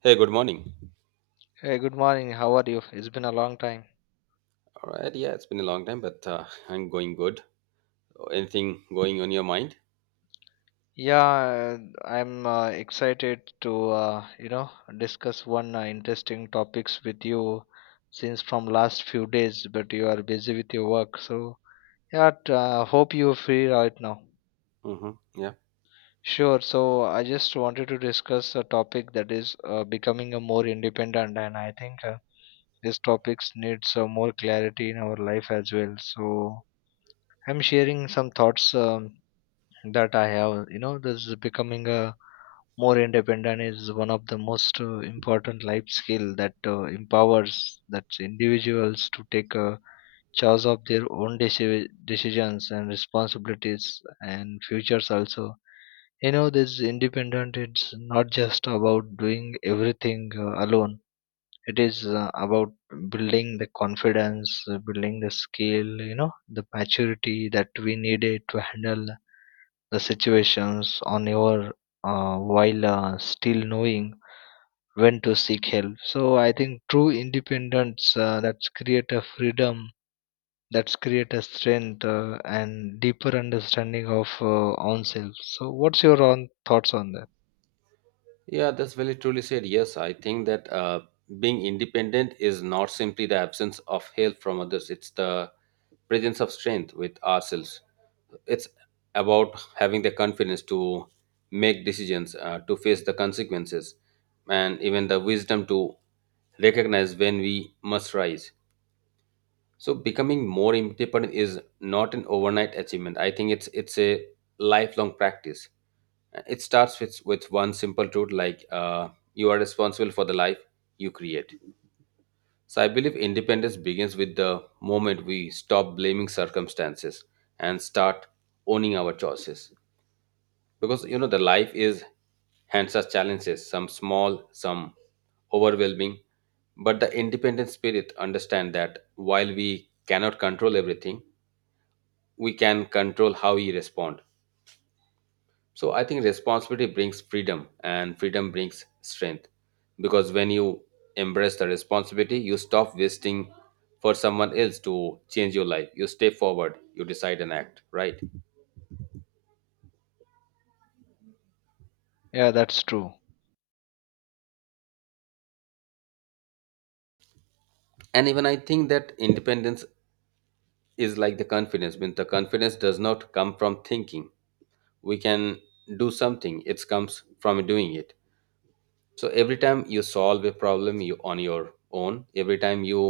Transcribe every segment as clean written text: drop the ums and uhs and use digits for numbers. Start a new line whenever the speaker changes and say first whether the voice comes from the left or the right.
right: Hey, good morning.
left: Hey, good morning. How are you? It's been a long time.
right: All right, yeah, it's been a long time, but I'm going good. Anything going on your mind?
left: Yeah, I'm excited to discuss one interesting topics with you since from last few days, but you are busy with your work. So yeah, hope you're free right now.
right: Hmm. Yeah,
left: Sure. So I just wanted to discuss a topic that is becoming a more independent, and I think this topics needs more clarity in our life as well. So I'm sharing some thoughts. That I have. You know, this is becoming a more independent is one of the most important life skill that empowers that individuals to take a charge of their own decisions and responsibilities and futures also. You know, this independent it's not just about doing everything alone, it is about building the confidence, building the skill, you know, the maturity that we needed to handle the situations on your, while still knowing when to seek help. So I think true independence, that's create a freedom, that's create a strength, and deeper understanding of own self. So what's your own thoughts on that?
right: yeah, that's very truly said. Yes, I think that being independent is not simply the absence of help from others; it's the presence of strength with ourselves. It's about having the confidence to make decisions, to face the consequences, and even the wisdom to recognize when we must rise. So becoming more independent is not an overnight achievement. I think it's a lifelong practice. It starts with one simple truth like you are responsible for the life you create. So I believe independence begins with the moment we stop blaming circumstances and start owning our choices, because you know the life is hands us challenges, some small, some overwhelming, but the independent spirit understand that while we cannot control everything, we can control how we respond. So I think responsibility brings freedom and freedom brings strength, because when you embrace the responsibility you stop wasting for someone else to change your life. You step forward, you decide and act right.
left: Yeah, that's true.
right: And even I think that independence is like the confidence. Means the confidence does not come from thinking we can do something, it comes from doing it. So every time you solve a problem you on your own, every time you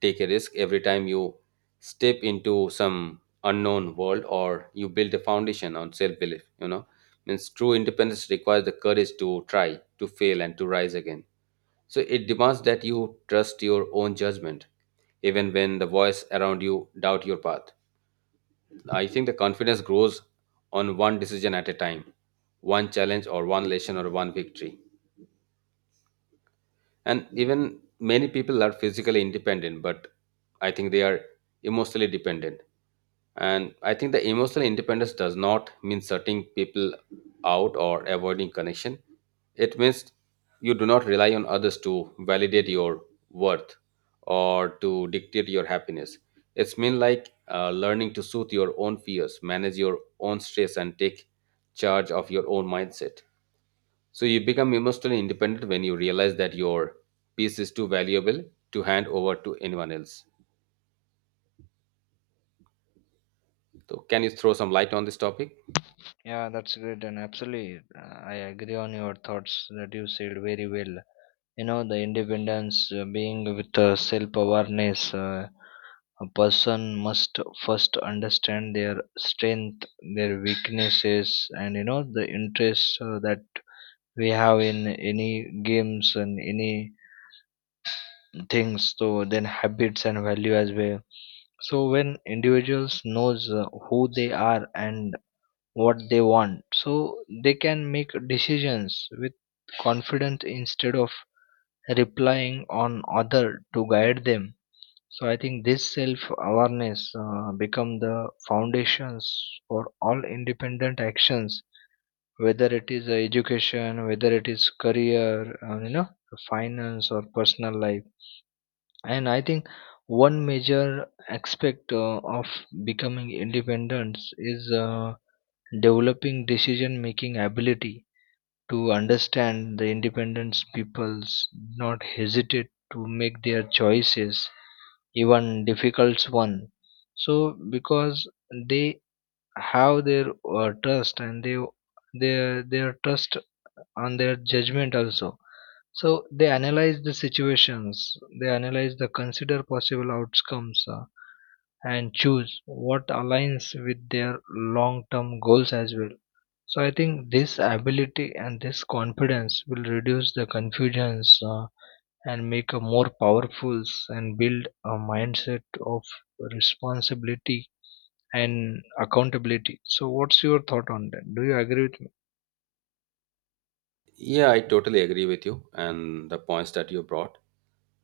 right: take a risk, every time you step into some unknown world or you build a foundation on self belief, you know, means true independence requires the courage to try, to fail and to rise again. So it demands that you trust your own judgment even when the voice around you doubt your path. I think the confidence grows on one decision at a time, one challenge or one lesson or one victory. And even many people are physically independent, but I think they are emotionally dependent. And I think the emotional independence does not mean shutting people out or avoiding connection. It means you do not rely on others to validate your worth or to dictate your happiness. It's mean like learning to soothe your own fears, manage your own stress and take charge of your own mindset. So you become emotionally independent when you realize that your piece is too valuable to hand over to anyone else. So can you throw some light on this topic?
left: Yeah, that's great, and absolutely, I agree on your thoughts that you said very well. You know, the independence, being with self awareness, a person must first understand their strength, their weaknesses, and you know, the interests that we have in any games and any things, so then habits and value as well. So, when individuals knows who they are and what they want, so they can make decisions with confidence instead of replying on other to guide them. So I think this self awareness become the foundations for all independent actions, whether it is education, whether it is career, you know, finance or personal life. And I think one major aspect of becoming independent is developing decision making ability. To understand, the independence peoples not hesitate to make their choices, even difficult one. So because they have their trust, and they their trust on their judgment also. So they analyze the situations, they analyze the consider possible outcomes, and choose what aligns with their long term goals as well. So I think this ability and this confidence will reduce the confusions, and make a more powerful and build a mindset of responsibility and accountability. So what's your thought on that? Do you agree with me?
right: Yeah, I totally agree with you and the points that you brought.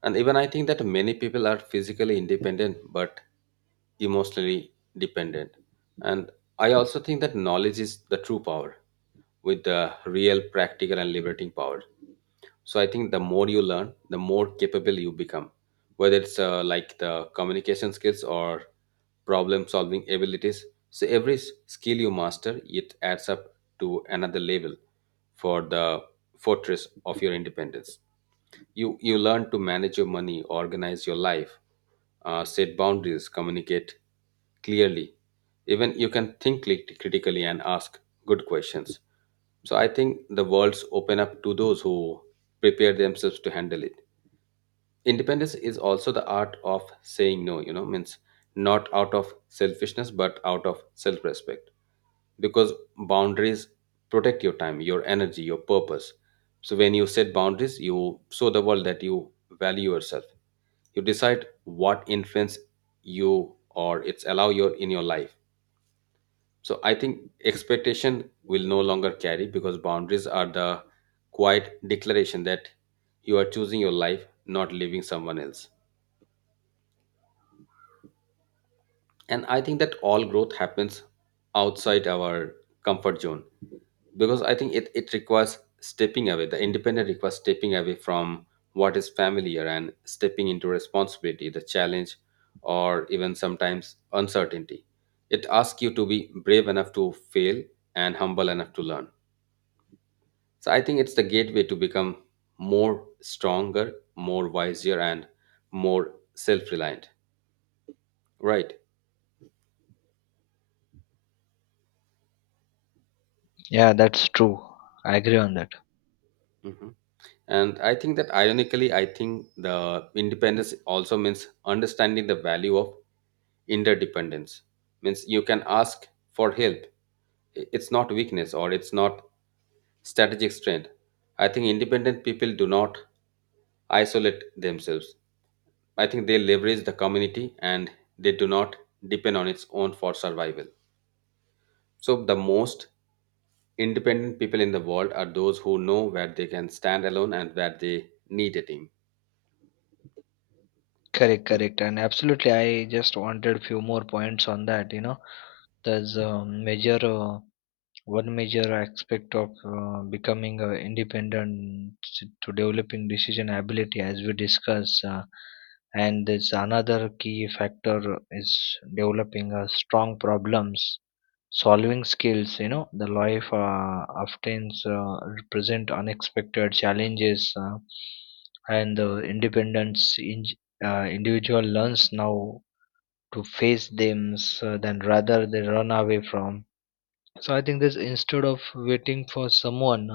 right: And even I think that many people are physically independent but emotionally dependent. And I also think that knowledge is the true power, with the real practical and liberating power. So I think the more you learn the more capable you become, whether it's like the communication skills or problem solving abilities. So every skill you master it adds up to another level for the fortress of your independence. You learn to manage your money, organize your life, set boundaries, communicate clearly, even you can think critically and ask good questions. So I think the worlds open up to those who prepare themselves to handle it. Independence is also the art of saying no, you know, means not out of selfishness but out of self-respect, because boundaries protect your time, your energy, your purpose. So when you set boundaries you show the world that you value yourself. You decide what influence you or it's allow your in your life. So I think expectation will no longer carry because boundaries are the quiet declaration that you are choosing your life, not leaving someone else. And I think that all growth happens outside our comfort zone, because I think it requires stepping away. The independent requires stepping away from what is familiar and stepping into responsibility, the challenge, or even sometimes uncertainty. It asks you to be brave enough to fail and humble enough to learn. So I think it's the gateway to become more stronger, more wiser and more self-reliant, right?
left: Yeah, that's true. I agree on that.
right: Mhm. And I think that ironically, I think the independence also means understanding the value of interdependence. Means you can ask for help. It's not weakness or it's not strategic strength. I think independent people do not isolate themselves. I think they leverage the community and they do not depend on its own for survival. So the most independent people in the world are those who know where they can stand alone and where they need a team.
left: Correct, correct, and absolutely. I just wanted few more points on that. You know, there's a major one major aspect of becoming independent, to developing decision ability as we discuss, and this another key factor is developing a strong problems solving skills. You know, the life often present unexpected challenges, and the independence in, individual learns now to face them, so then rather they run away from. So I think this, instead of waiting for someone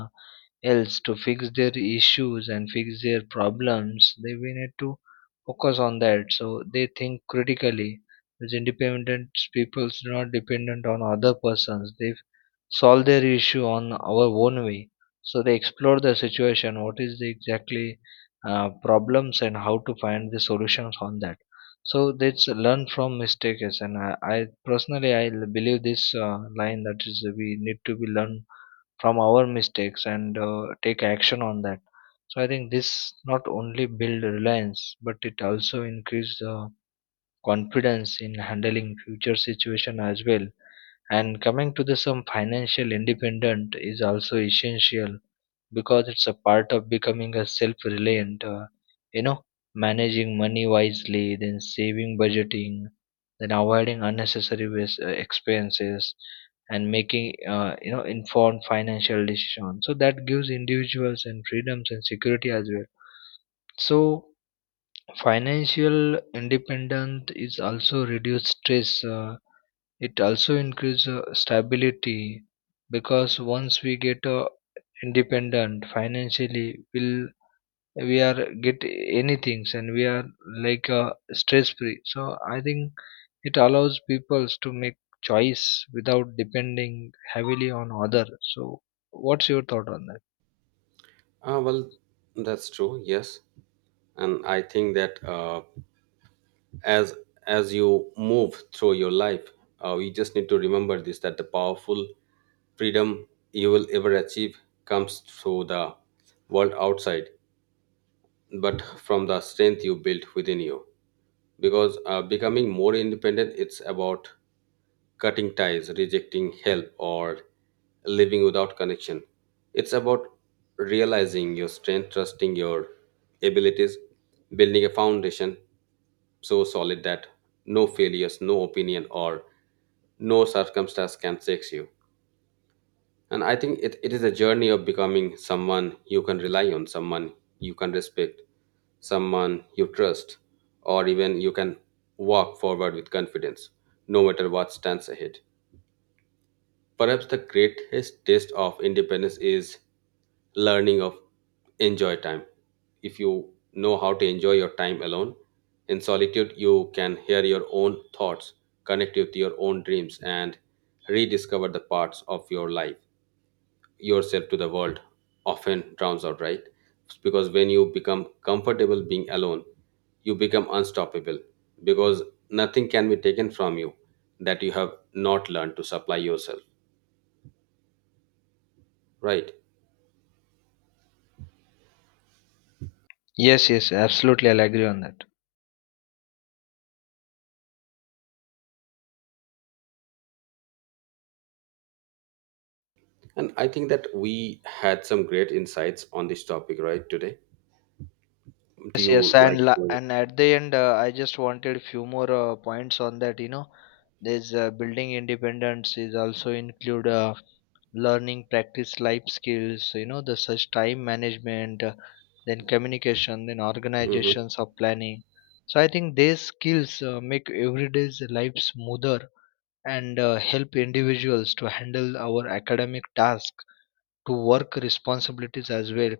left: else to fix their issues and fix their problems, they we need to focus on that. So they think critically. As independent people are not dependent on other persons. They solve their issue on our own way, so they explore the situation what is the exactly problems and how to find the solutions on that. So they learn from mistakes, and I personally believe this line that is we need to be learn from our mistakes and take action on that. So I think this not only build reliance but it also increase the confidence in handling future situation as well. And coming to the some financial independent is also essential, because it's a part of becoming a self-reliant, you know managing money wisely, then saving, budgeting, then avoiding unnecessary waste, expenses, and making, informed financial decisions, so that gives individuals and freedoms and security as well. So Financial independence is also reduce stress. It also increase stability, because once we get independent financially, will we are get anything, and we are like stress free. So I think it allows peoples to make choice without depending heavily on other. So what's your thought on that?
right: Well, that's true. Yes, and I think that as as you move through your life, you just need to remember this: that the powerful freedom you will ever achieve comes through the world outside, but from the strength you built within you. Because becoming more independent, it's about cutting ties, rejecting help, or living without connection. It's about realizing your strength, trusting your abilities, building a foundation so solid that no failures, no opinion, or no circumstance can shake you. And I think it is a journey of becoming someone you can rely on, someone you can respect, someone you trust, or even you can walk forward with confidence, no matter what stands ahead. Perhaps the greatest test of independence is learning of enjoy time. If you know how to enjoy your time alone, in solitude, you can hear your own thoughts, connect with your own dreams, and rediscover the parts of your life yourself to the world often drowns out, right? Because when you become comfortable being alone, you become unstoppable, because nothing can be taken from you that you have not learned to supply yourself, right?
left: Yes, yes, absolutely. I'll agree on that.
right: And I think that we had some great insights on this topic, right, today. Do
left: Yes, yes,
right: you like to?
left: and at the end, I just wanted few more points on that. You know, there's building independence is also include learning practice life skills. You know, the such time management, then communication, then
right: Mhm.
left: organizations of planning. So I think these skills make everyday's life smoother, and help individuals to handle our academic task to work responsibilities as well,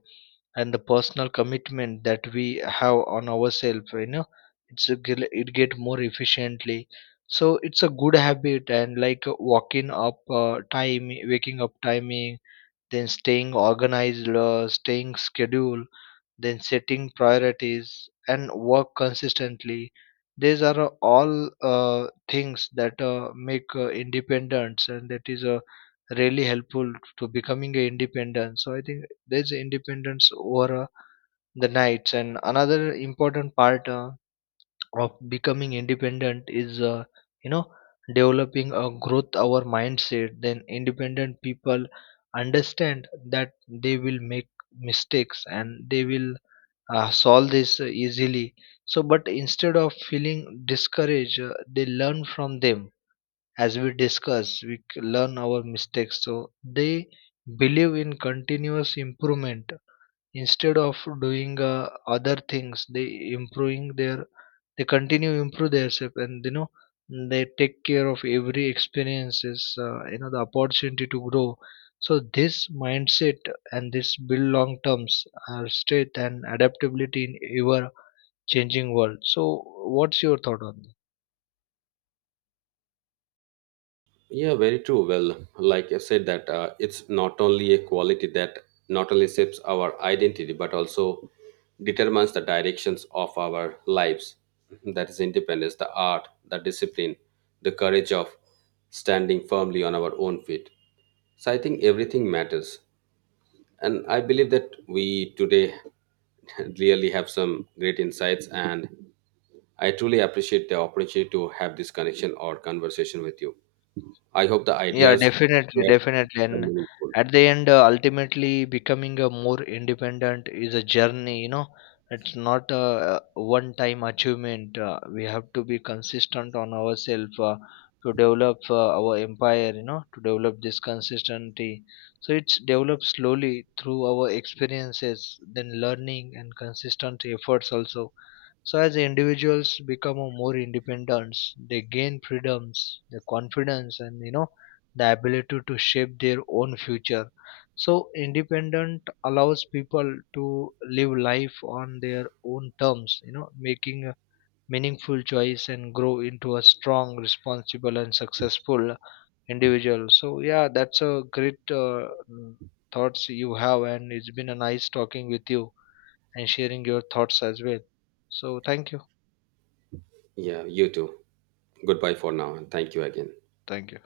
left: and the personal commitment that we have on ourselves, you know, it's a, it get more efficiently. So it's a good habit, and like walking up time, waking up timing, then staying organized, staying schedule, then setting priorities and work consistently. These are all things that make independence, and that is really helpful to becoming a independent. So I think there's independence over the nights. And another important part of becoming independent is, you know developing a growth our mindset. Then independent people understand that they will make mistakes, and they will solve this easily. So but instead of feeling discouraged, they learn from them. As we discuss, we learn our mistakes, so they believe in continuous improvement. Instead of doing other things, they improving their, they continue improve themselves, and you know, they take care of every experiences, the opportunity to grow. So this mindset and this build long terms our strength and adaptability in ever changing world. So what's your thought on this?
right: Yeah, very true. Well, like I said, that it's not only a quality that not only shapes our identity, but also determines the directions of our lives. That is independence, the art, the discipline, the courage of standing firmly on our own feet. So I think everything matters. And I believe that we today really have some great insights, and I truly appreciate the opportunity to have this connection or conversation with you. I hope the
left: Yeah,
right: ideas
left: definitely,
right: were
left: definitely. And
right: meaningful.
left: at the end, ultimately becoming a more independent is a journey, you know. It's not a one time achievement. We have to be consistent on ourselves to develop our empire, you know, to develop this consistency. So it's developed slowly through our experiences, then learning and consistent efforts also. So as individuals become a more independent, they gain freedoms, the confidence, and you know the ability to shape their own future. So independent allows people to live life on their own terms. You know, making a meaningful choice and grow into a strong, responsible, and successful individual. So yeah, that's a great thoughts you have, and it's been a nice talking with you and sharing your thoughts as well. So thank you.
right: Yeah, you too. Goodbye for now and thank you again.
left: Thank you.